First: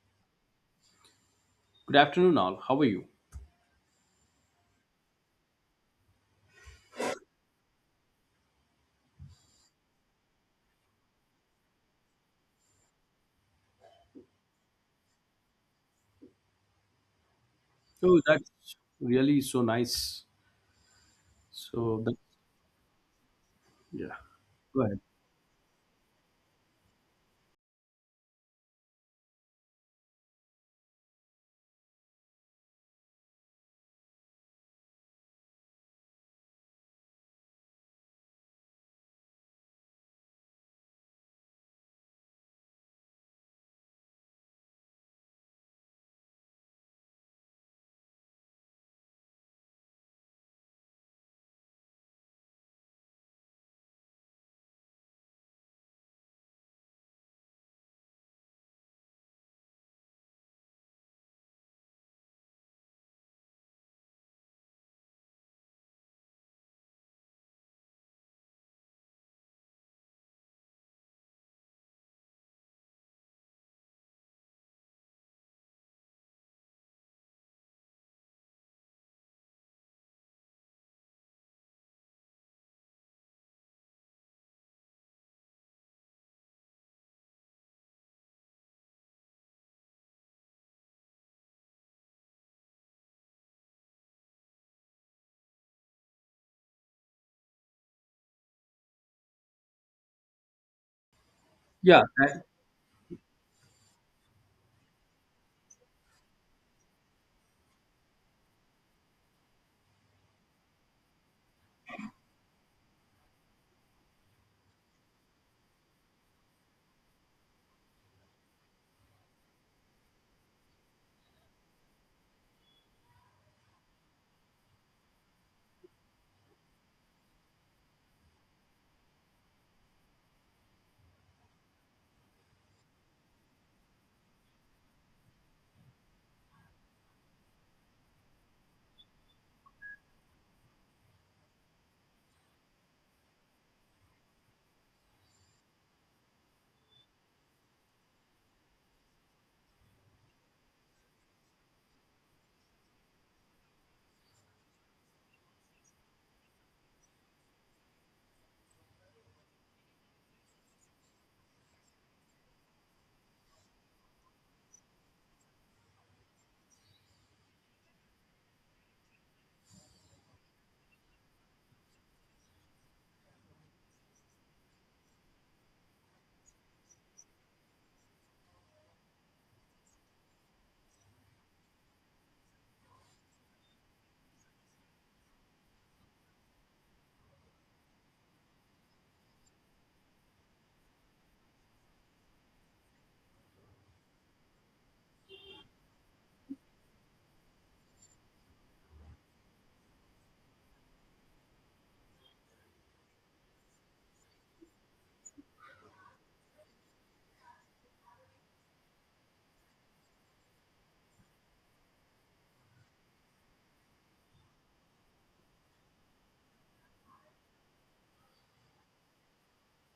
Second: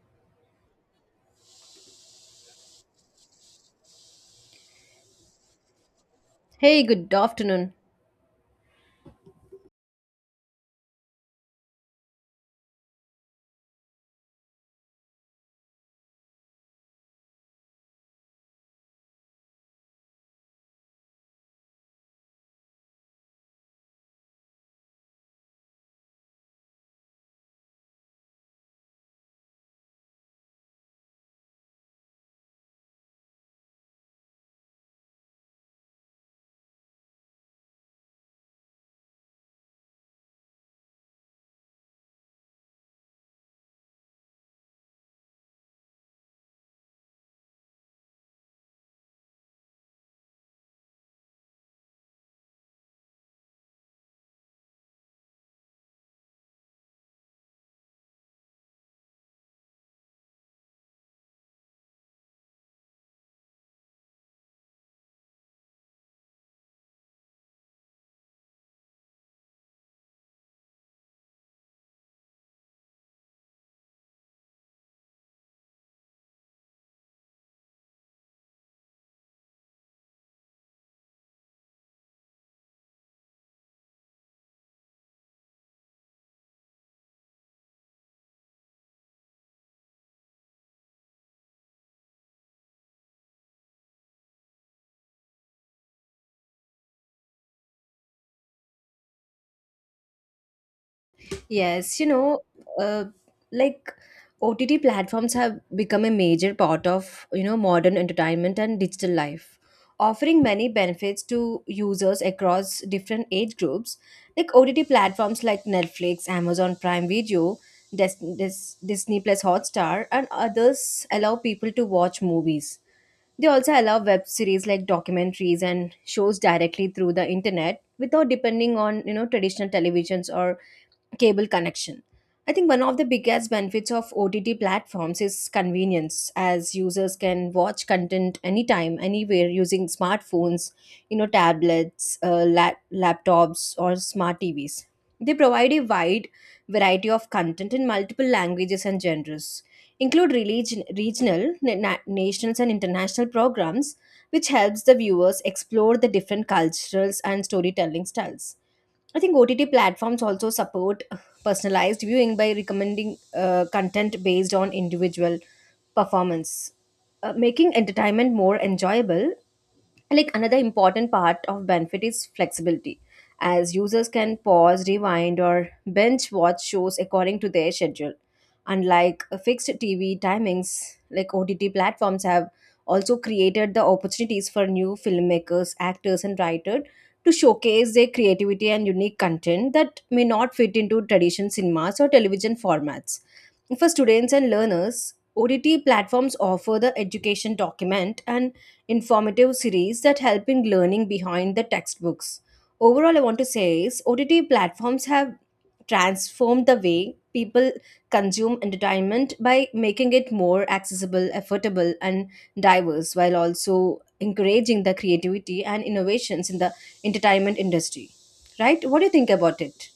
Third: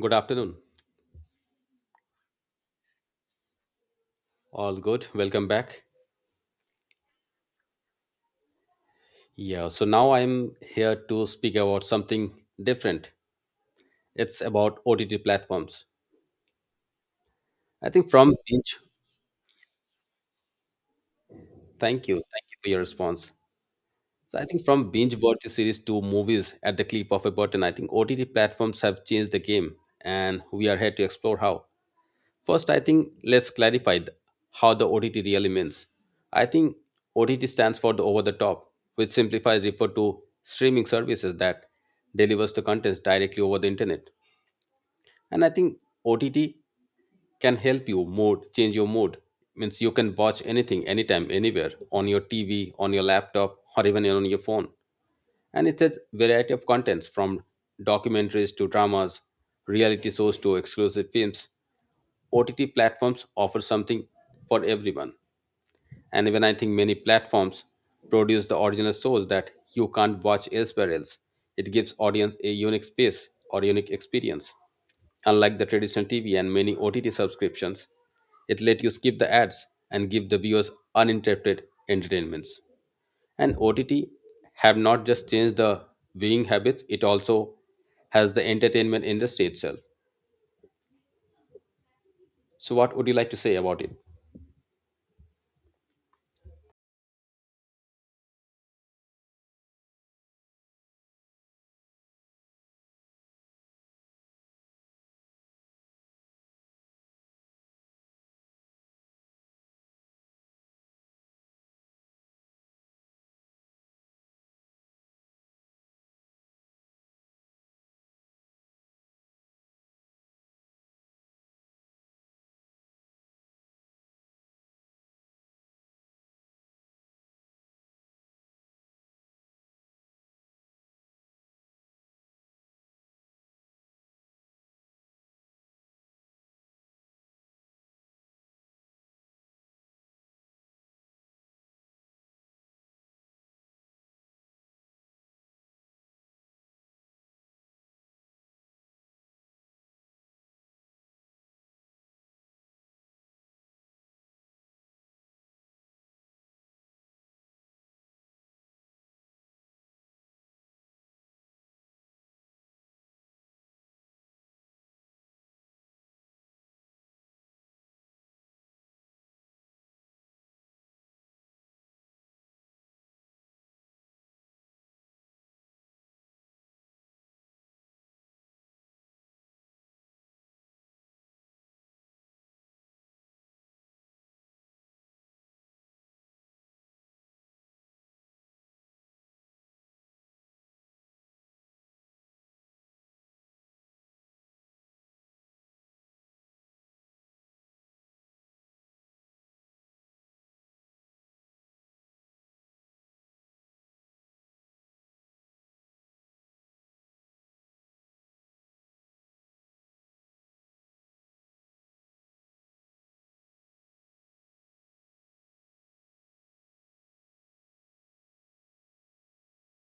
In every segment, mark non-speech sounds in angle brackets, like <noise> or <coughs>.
Good afternoon. Good afternoon, all. How are you? All good. Welcome back. Hey, good afternoon. Yeah, so now I'm here to speak about something different. It's about OTT platforms. I think Oh, from that's binge, really so nice. So, thank you. that, Thank you for your response. yeah, So I think go from ahead. binge watch series to movies at the clip of a button, I think OTT platforms have changed the game, and we are here to explore how. First, I think let's clarify how the OTT really means. I think OTT stands for the over the top, which simplifies refer to streaming services that delivers the contents directly over the internet. And I think OTT can help you mood, change your mood. Means you can watch anything, anytime, anywhere on your TV, on your laptop, or even on your phone. And it has variety of contents from documentaries to dramas, reality shows to exclusive films, OTT platforms offer something for everyone. And even I think many platforms produce the original shows that you can't watch elsewhere else. It gives audience a unique space or unique experience. Unlike the traditional TV and many OTT subscriptions, it let you skip the ads and give the viewers uninterrupted entertainments. And OTT have not just changed the viewing habits, it also has the entertainment industry itself. So what would you like to say about it? Yes, Yeah, you know, that, uh, like OTT platforms have become a major part of, you know, modern entertainment and digital life, offering many benefits to users across different age groups. Like OTT platforms like Netflix, Amazon Prime Video, Disney Plus Hotstar, and others allow people to watch movies. They also allow web series like documentaries and shows directly through the internet without depending on, you know, traditional televisions or cable connection. I think one of the biggest benefits of OTT platforms is convenience, as users can watch content anytime, anywhere using smartphones, you know, tablets, laptops, or smart TVs. They provide a wide variety of content in multiple languages and genres, include religion, regional, national, and international programs, which helps the viewers explore the different cultures and storytelling styles. I think OTT platforms also support personalized viewing by recommending content based on individual performance, making entertainment more enjoyable. Like another important part of benefit is flexibility, as users can pause, rewind, or binge watch shows according to their schedule, unlike fixed TV timings. Like OTT platforms have also created the opportunities for new filmmakers, actors, and writers to showcase their creativity and unique content that may not fit into traditional cinemas or television formats. For students and learners, OTT platforms offer the education document and informative series that help in learning behind the textbooks. Overall, I want to say is OTT platforms have transformed the way people consume entertainment by making it more accessible, affordable, and diverse, while also encouraging the creativity and innovations in the entertainment industry. Right? What do you think about it?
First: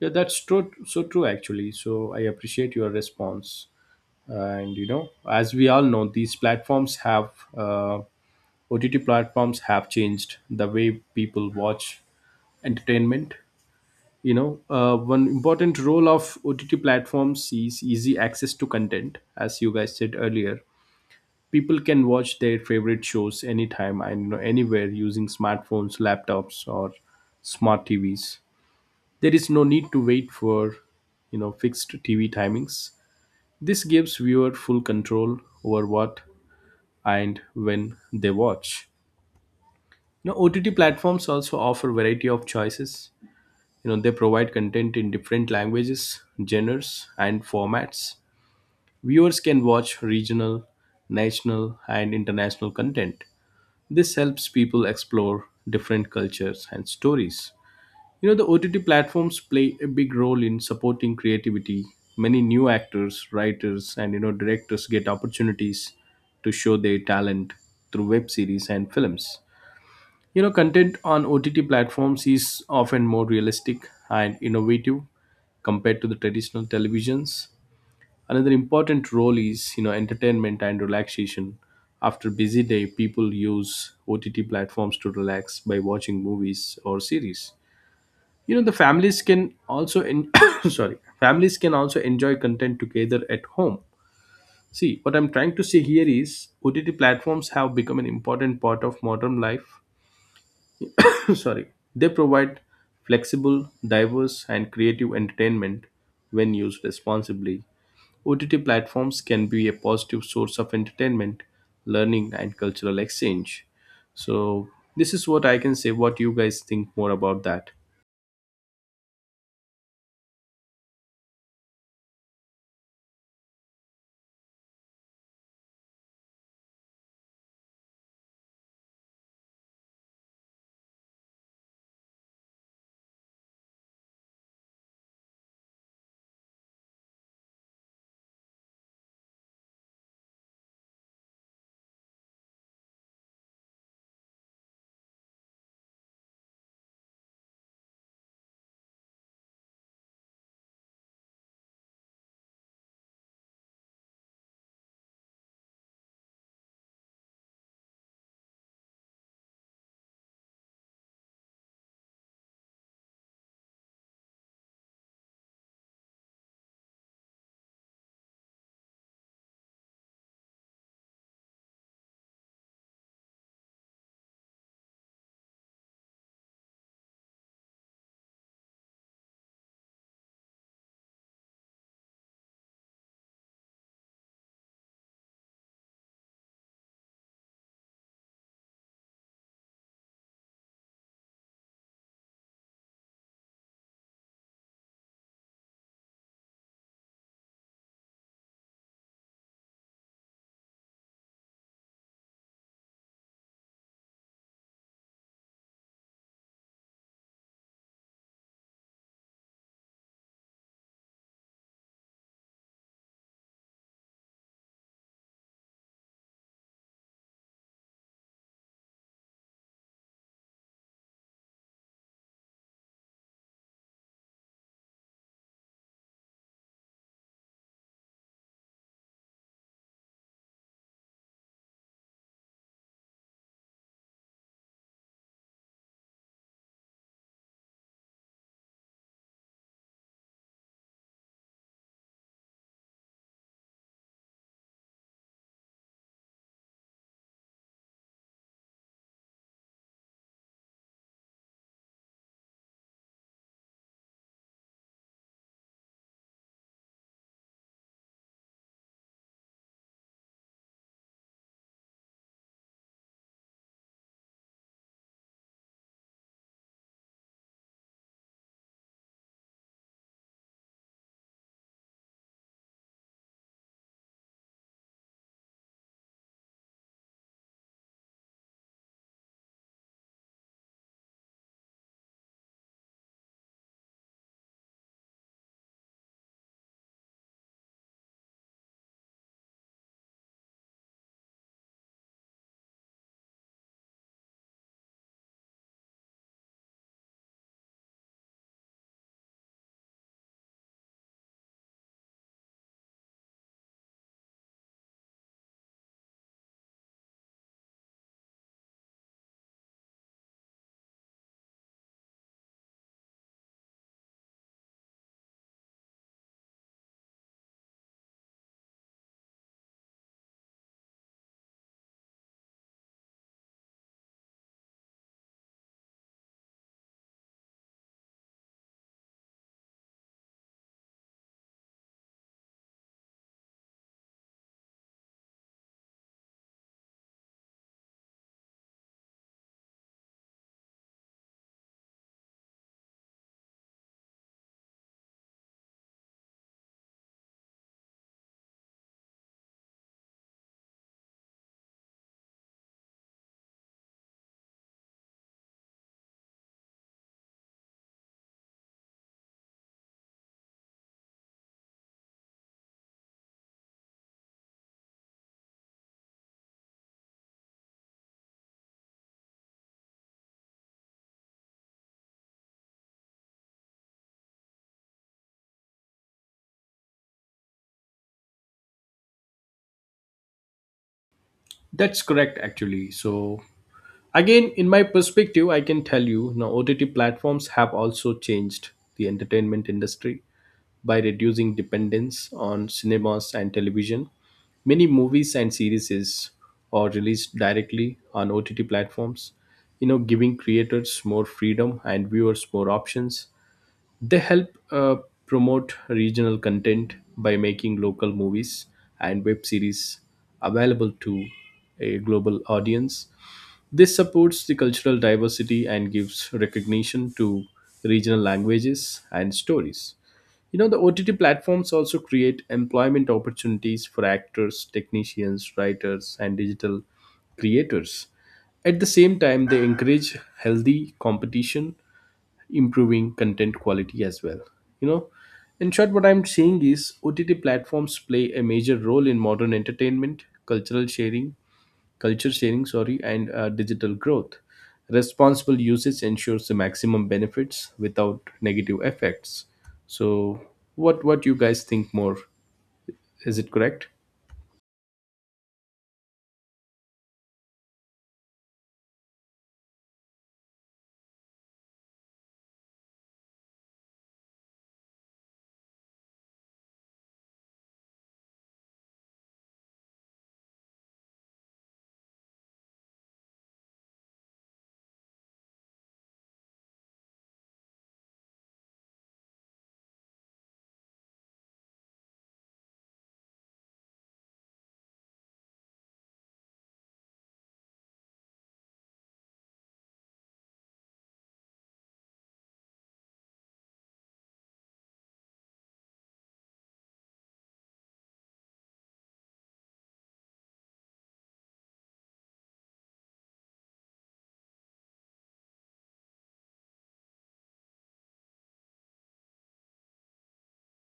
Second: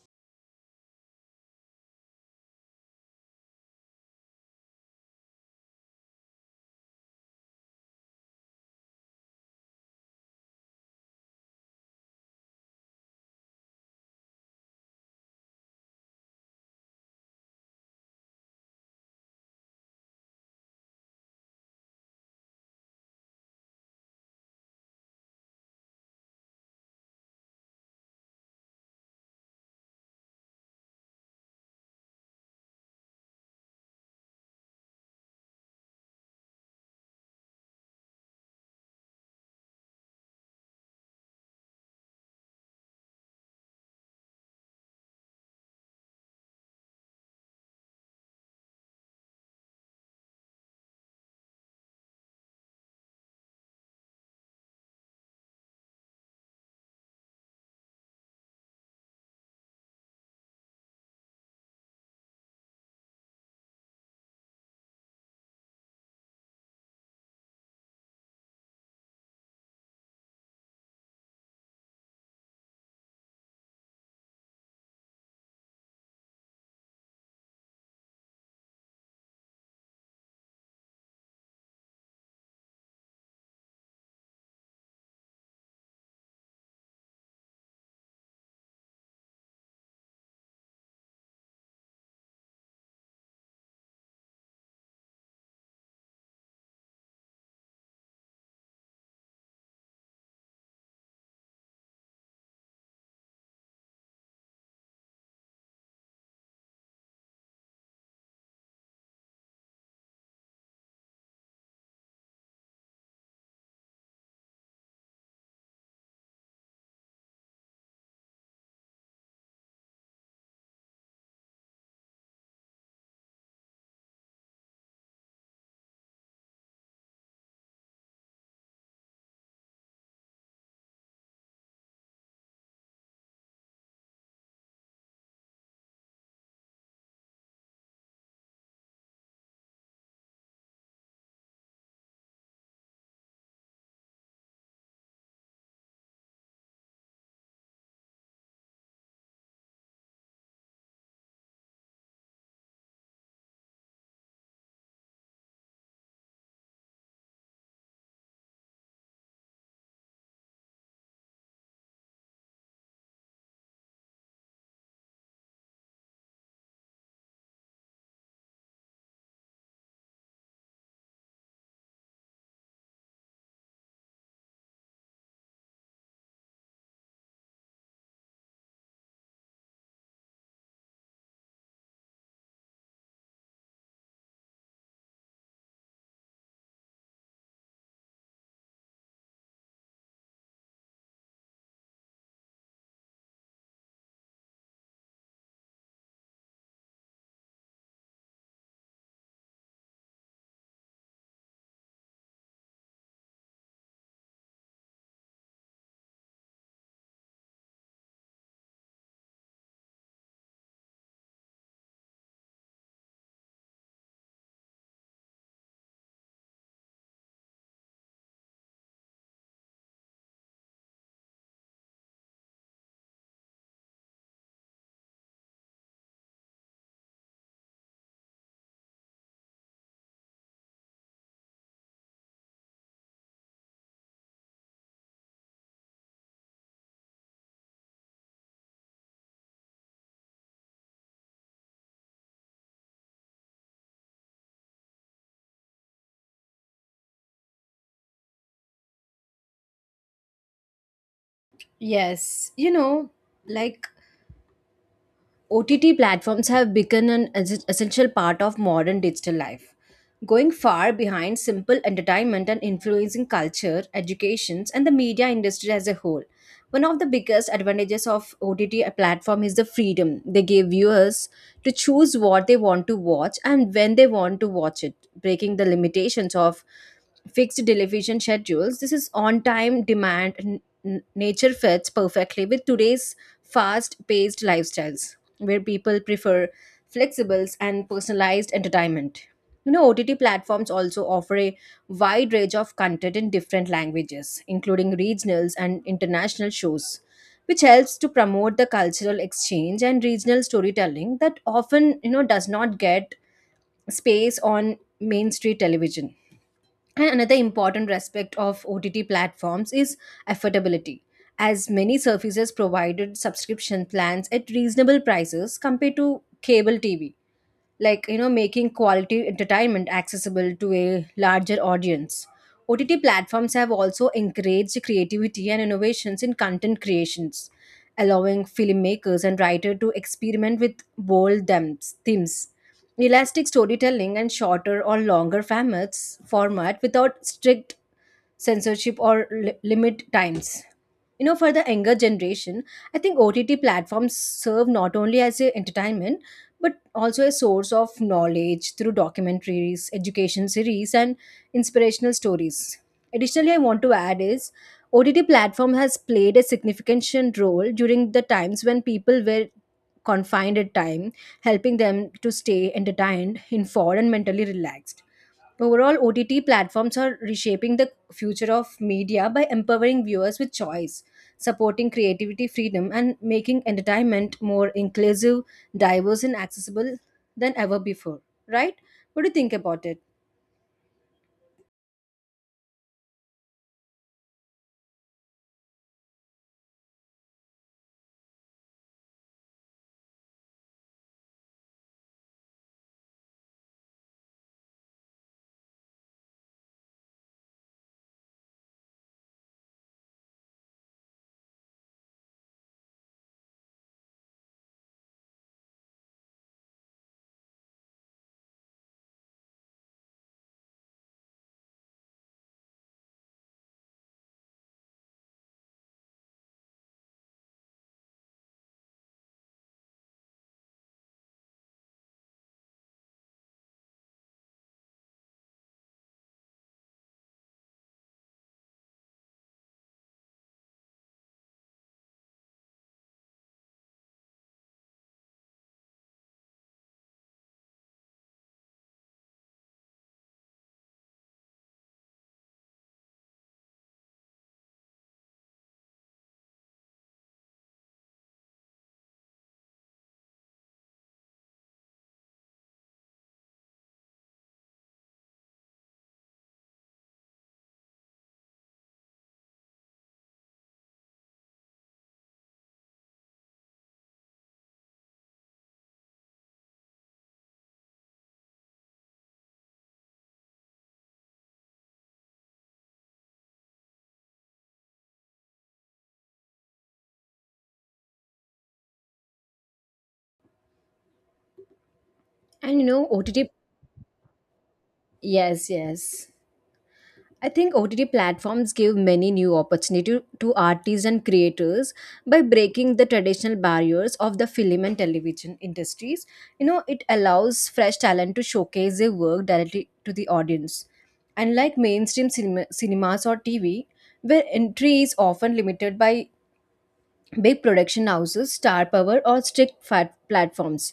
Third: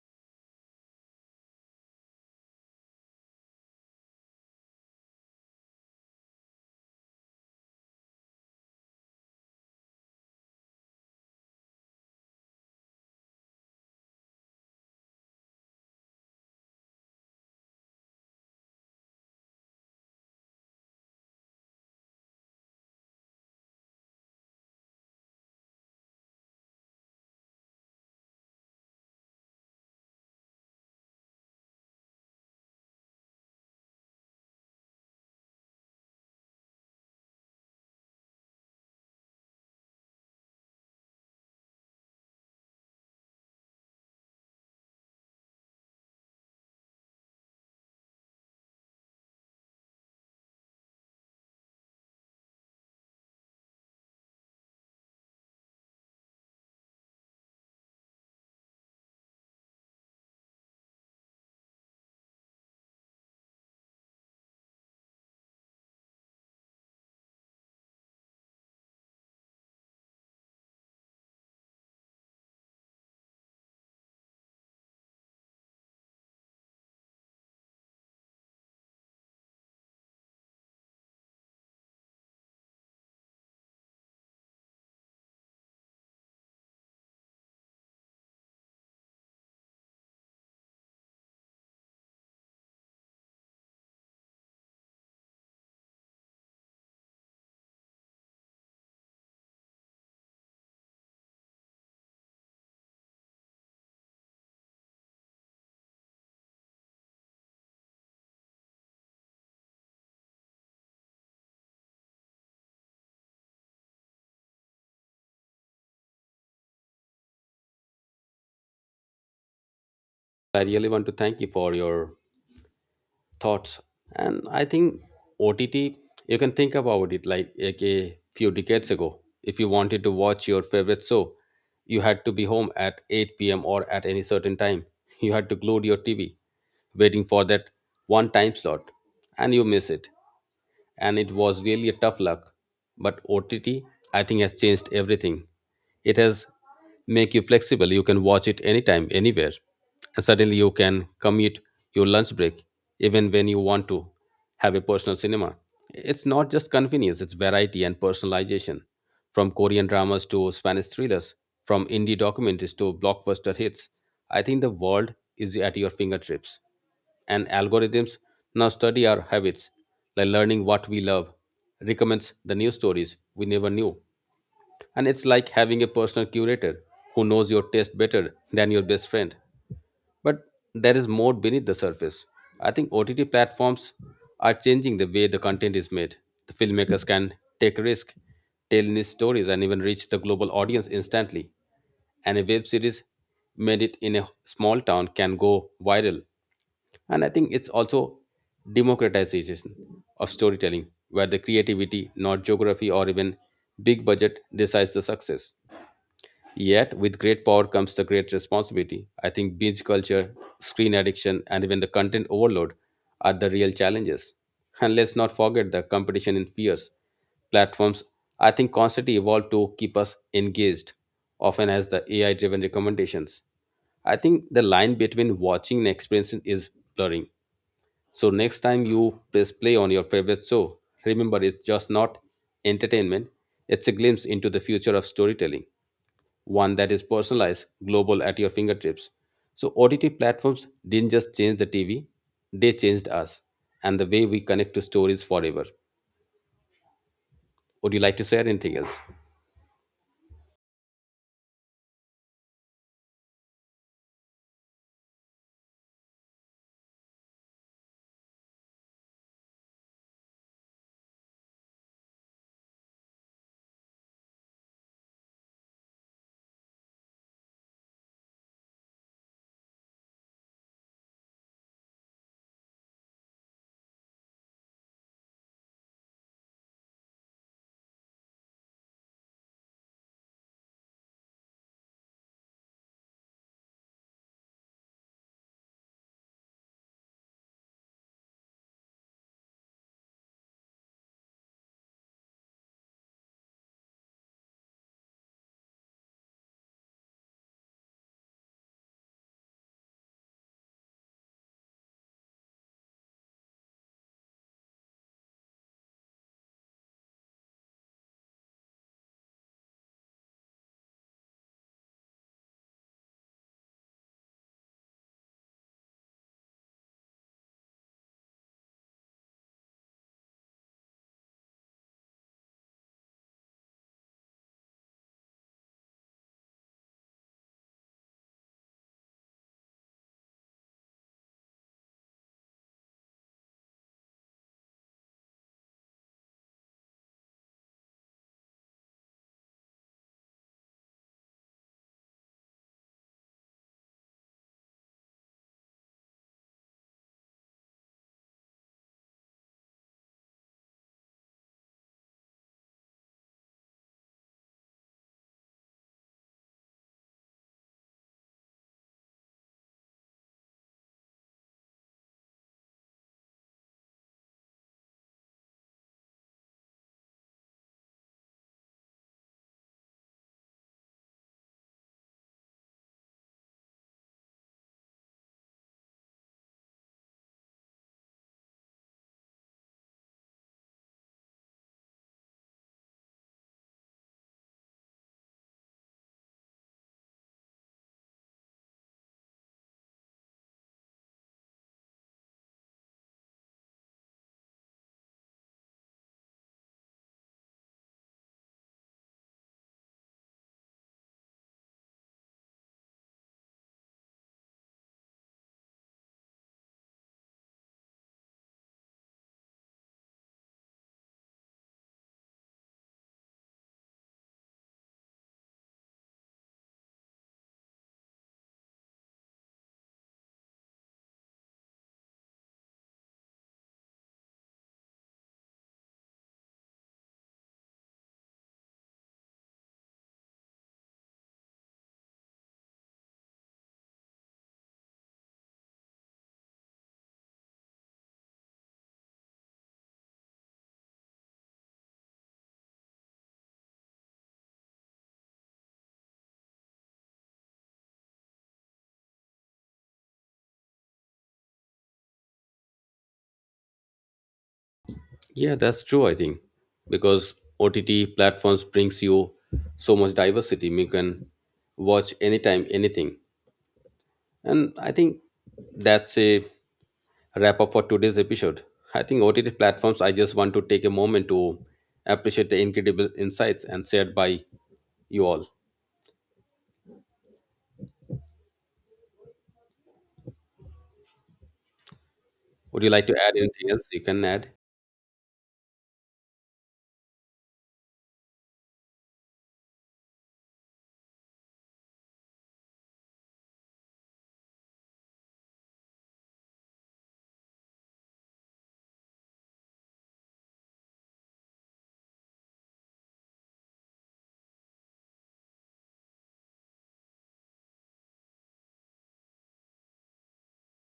yeah, that's true. So true, actually. So, I appreciate your response. And you know, as we all know, these platforms have uh, OTT platforms have changed the way people watch entertainment. One important role of OTT platforms is easy access to content, as you guys said earlier, people can watch their favorite shows anytime and anywhere using smartphones, laptops, or smart TVs. There is no need to wait for, you know, fixed TV timings. This gives viewer full control over what and when they watch. You know, OTT platforms also offer variety of choices. You know, they provide content in different languages, genres, and formats. Viewers can watch regional, national, and international content. This helps people explore different cultures and stories. You know, the OTT platforms play a big role in supporting creativity. Many new actors, writers, and you know, directors get opportunities to show their talent through web series and films. You know, content on OTT platforms is often more realistic and innovative compared to the traditional televisions. Another important role is, you know, entertainment and relaxation. After busy day, people use OTT platforms to relax by watching movies or series. You know, the families can also en- <coughs> sorry, families can also enjoy content together at home. See, what I'm trying to say here is OTT platforms have become an important part of modern life. <coughs> sorry, They provide flexible, diverse, and creative entertainment when used responsibly. OTT platforms can be a positive source of entertainment, learning, and cultural exchange. So, this is what I can say. What you guys think more about that? I really want to thank you for your thoughts. And I think OTT, you can think about it like a few decades ago. If you wanted to watch your favorite show, you had to be home at 8 p.m. or at any certain time. <laughs> You had to glued your TV, waiting for that one time slot, and you miss it, and it was really a tough luck. But OTT, I think, has changed everything. It has make you flexible. You can watch it anytime, anywhere, and suddenly you can commute your lunch break, even when you want to have a personal cinema. It's not just convenience; it's variety and personalization. From Korean dramas to Spanish thrillers, from indie documentaries to blockbuster hits, I think the world is at your fingertips, and algorithms now study our habits, like learning what we love, recommends the new stories we never knew. And it's like having a personal curator who knows your taste better than your best friend. But there is more beneath the surface. I think OTT platforms are changing the way the content is made. The filmmakers can take risk, tell niche stories, and even reach the global audience instantly. And a web series made it in a small town can go viral, and I think it's also democratization of storytelling, where the creativity, not geography or even big budget, decides the success. Yet with great power comes the great responsibility. I think binge culture, screen addiction, and even the content overload are the real challenges. And let's not forget the competition in fierce platforms. I think constantly evolve to keep us engaged, often as the AI driven recommendations. I think the line between watching and experiencing is blurring. So next time you press play on your favorite show, remember it's just not entertainment, it's a glimpse into the future of storytelling, one that is personalized, global at your fingertips. So OTT platforms didn't just change the TV, they changed us and the way we connect to stories forever. Would you like to say anything else? Yes, you know, like OTT platforms have become an essential part of modern digital life, going far behind simple entertainment and influencing culture, educations, and the media industry as a whole. One of the biggest advantages of OTT platform is the freedom they give viewers to choose what they want to watch and when they want to watch it, breaking the limitations of fixed television schedules. This is on time demand. Nature fits perfectly with today's fast paced lifestyles, where people prefer flexibles and personalized entertainment. You know, OTT platforms also offer a wide range of content in different languages, including regionals and international shows, which helps to promote the cultural exchange and regional storytelling that often, you know, does not get space on mainstream television. And another important aspect of OTT platforms is affordability. As many services provided subscription plans at reasonable prices compared to cable TV, like, you know, making quality entertainment accessible to a larger audience. OTT platforms have also encouraged creativity and innovations in content creations, allowing filmmakers and writers to experiment with bold themes, elastic storytelling and shorter or longer format without strict censorship or limit times. You know, for the younger generation, I think OTT platforms serve not only as a entertainment but also a source of knowledge through documentaries, education series, and inspirational stories. Additionally, I want to add is OTT platform has played a significant role during the times when people were confined at time, helping them to stay entertained, informed, and mentally relaxed. Overall, OTT platforms are reshaping the future of media by empowering viewers with choice, supporting creativity freedom, and making entertainment more inclusive, diverse, and accessible than ever before. Right? What do you think about it? That's correct, actually. So, again, in my perspective, I can tell you now OTT platforms have also changed the entertainment industry by reducing dependence on cinemas and television. Many movies and series are released directly on OTT platforms, you know, giving creators more freedom and viewers more options. They help promote regional content by making local movies and web series available to a global audience. This supports the cultural diversity and gives recognition to regional languages and stories. You know, the OTT platforms also create employment opportunities for actors, technicians, writers, and digital creators. At the same time, they encourage healthy competition, improving content quality as well. You know, in short, what I'm saying is OTT platforms play a major role in modern entertainment, culture sharing, and digital growth. Responsible usage ensures the maximum benefits without negative effects. So, what you guys think more? Is it correct? Yeah, that's true, I think, because OTT platforms brings you so much diversity. You can watch anytime, anything. And I think that's a wrap up for today's episode. I think OTT platforms, I just want to take a moment to appreciate the incredible insights and shared by you all. And Would you you like know, to add OTT. anything else? You can add. Yes, yes. I think OTT platforms give many new opportunities to artists and creators by breaking the traditional barriers of the film and television industries. You know, it allows fresh talent to showcase their work directly to the audience. Unlike mainstream cinemas or TV, where entry is often limited by big production houses, star power, or strict fat platforms.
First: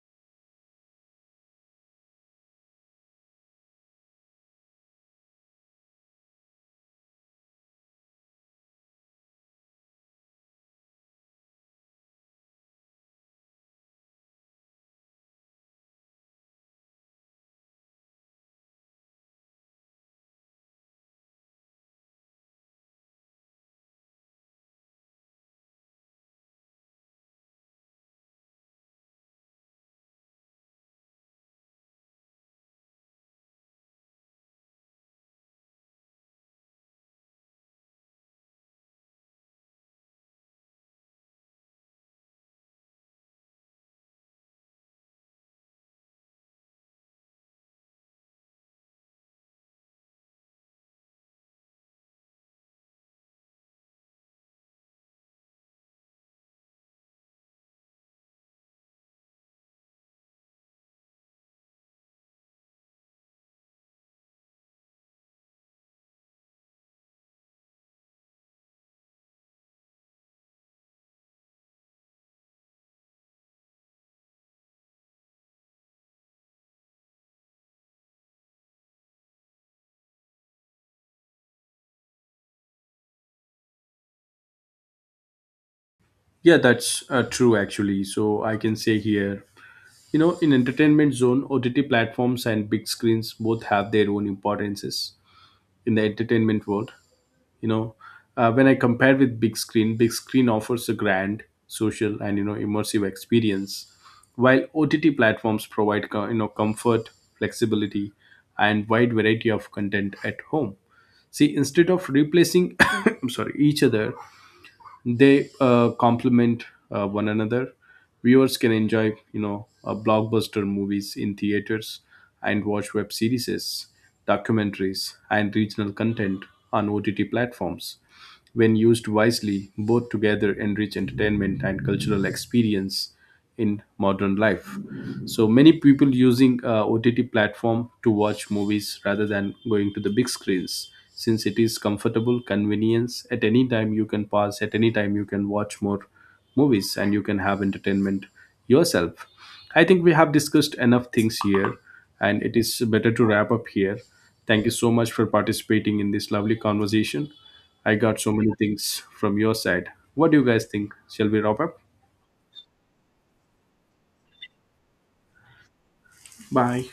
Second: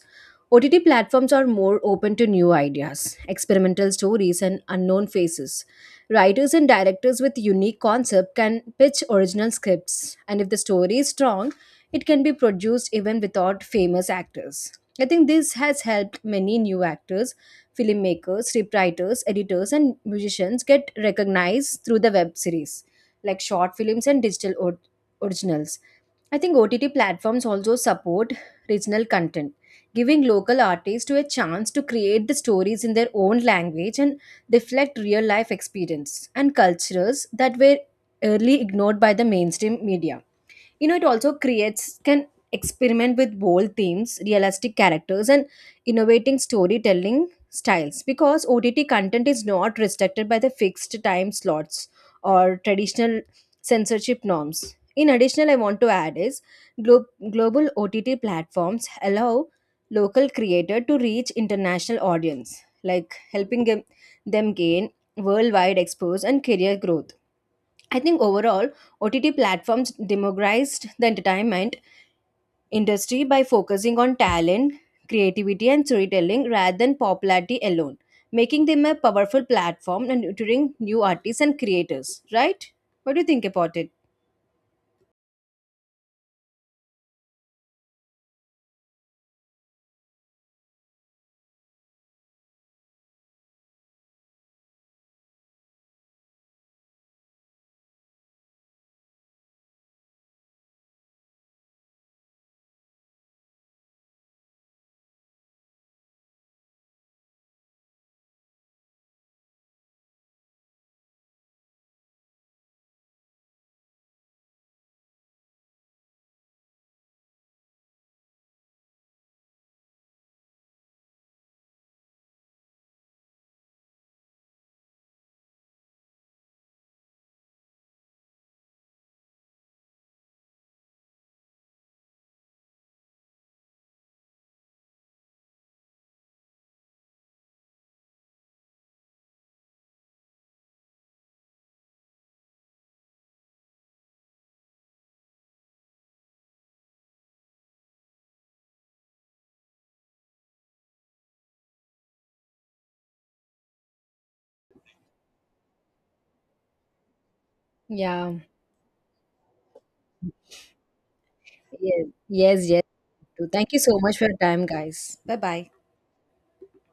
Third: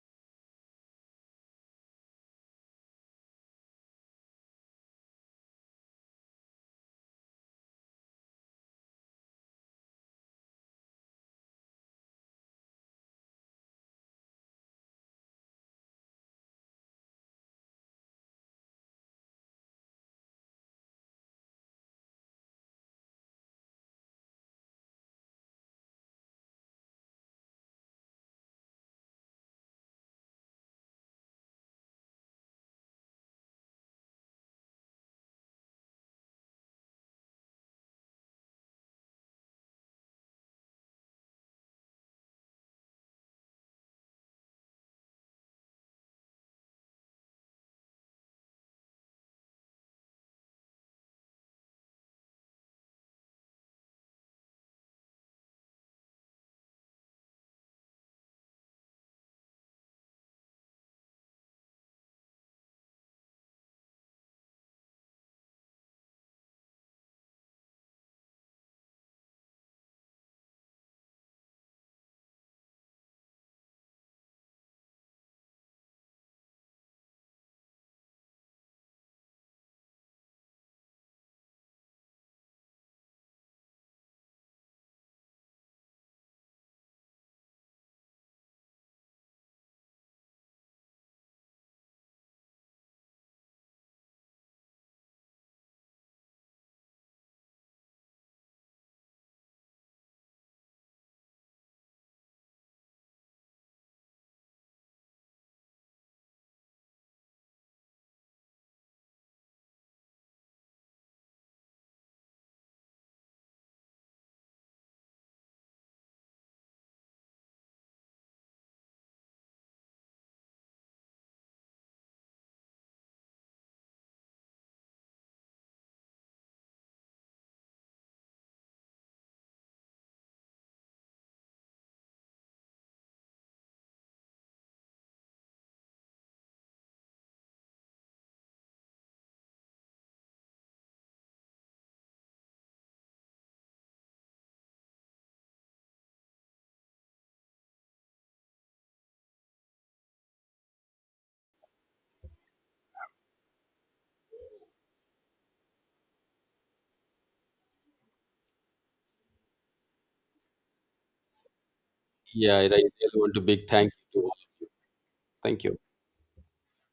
OTT platforms are more open to new ideas, experimental stories, and unknown faces. Writers and directors with unique concept can pitch original scripts, and if the story is strong, it can be produced even without famous actors. I think this has helped many new actors, filmmakers, scriptwriters, editors, and musicians get recognized through the web series, like short films and digital originals. I think OTT platforms also support regional content, giving local artists a chance to create the stories in their own language and reflect real life experience and cultures that were early ignored by the mainstream media. You know, it also creates can experiment with bold themes, realistic characters, and innovating storytelling styles, because OTT content is not restricted by the fixed time slots or traditional censorship norms. In addition, I want to add is glo- global OTT platforms allow local creator to reach international audience, like helping them gain worldwide exposure and career growth. I think overall, OTT platforms democratized the entertainment industry by focusing on talent, creativity, and storytelling rather than popularity alone, making them a powerful platform and nurturing new artists and creators. Right? What do you think about it? Yeah, that's True actually. So I can say here, you know, in entertainment zone, OTT platforms and big screens both have their own importances in the entertainment world. You know when I compare with big screen offers a grand social and, you know, immersive experience, while OTT platforms provide comfort, flexibility, and wide variety of content at home. See, instead of replacing <coughs> I'm sorry each other, they complement one another. Viewers can enjoy, you know, blockbuster movies in theaters and watch web series, documentaries, and regional content on OTT platforms. When used wisely, both together enrich entertainment and cultural experience in modern life. So many people using OTT platform to watch movies rather than going to the big screens, since it is comfortable, convenience. At any time you can pause, at any time you can watch more movies and you can have entertainment yourself. I think we have discussed enough things here and it is better to wrap up here. Thank you so much for participating in this lovely conversation. I got so Yeah. many things from your side. What do you guys think? Shall we wrap up? Yes. Yeah, Yes. I Yes. really want to big Thank you thank so much you to for all. your time, guys. Bye Thank bye. you. Bye.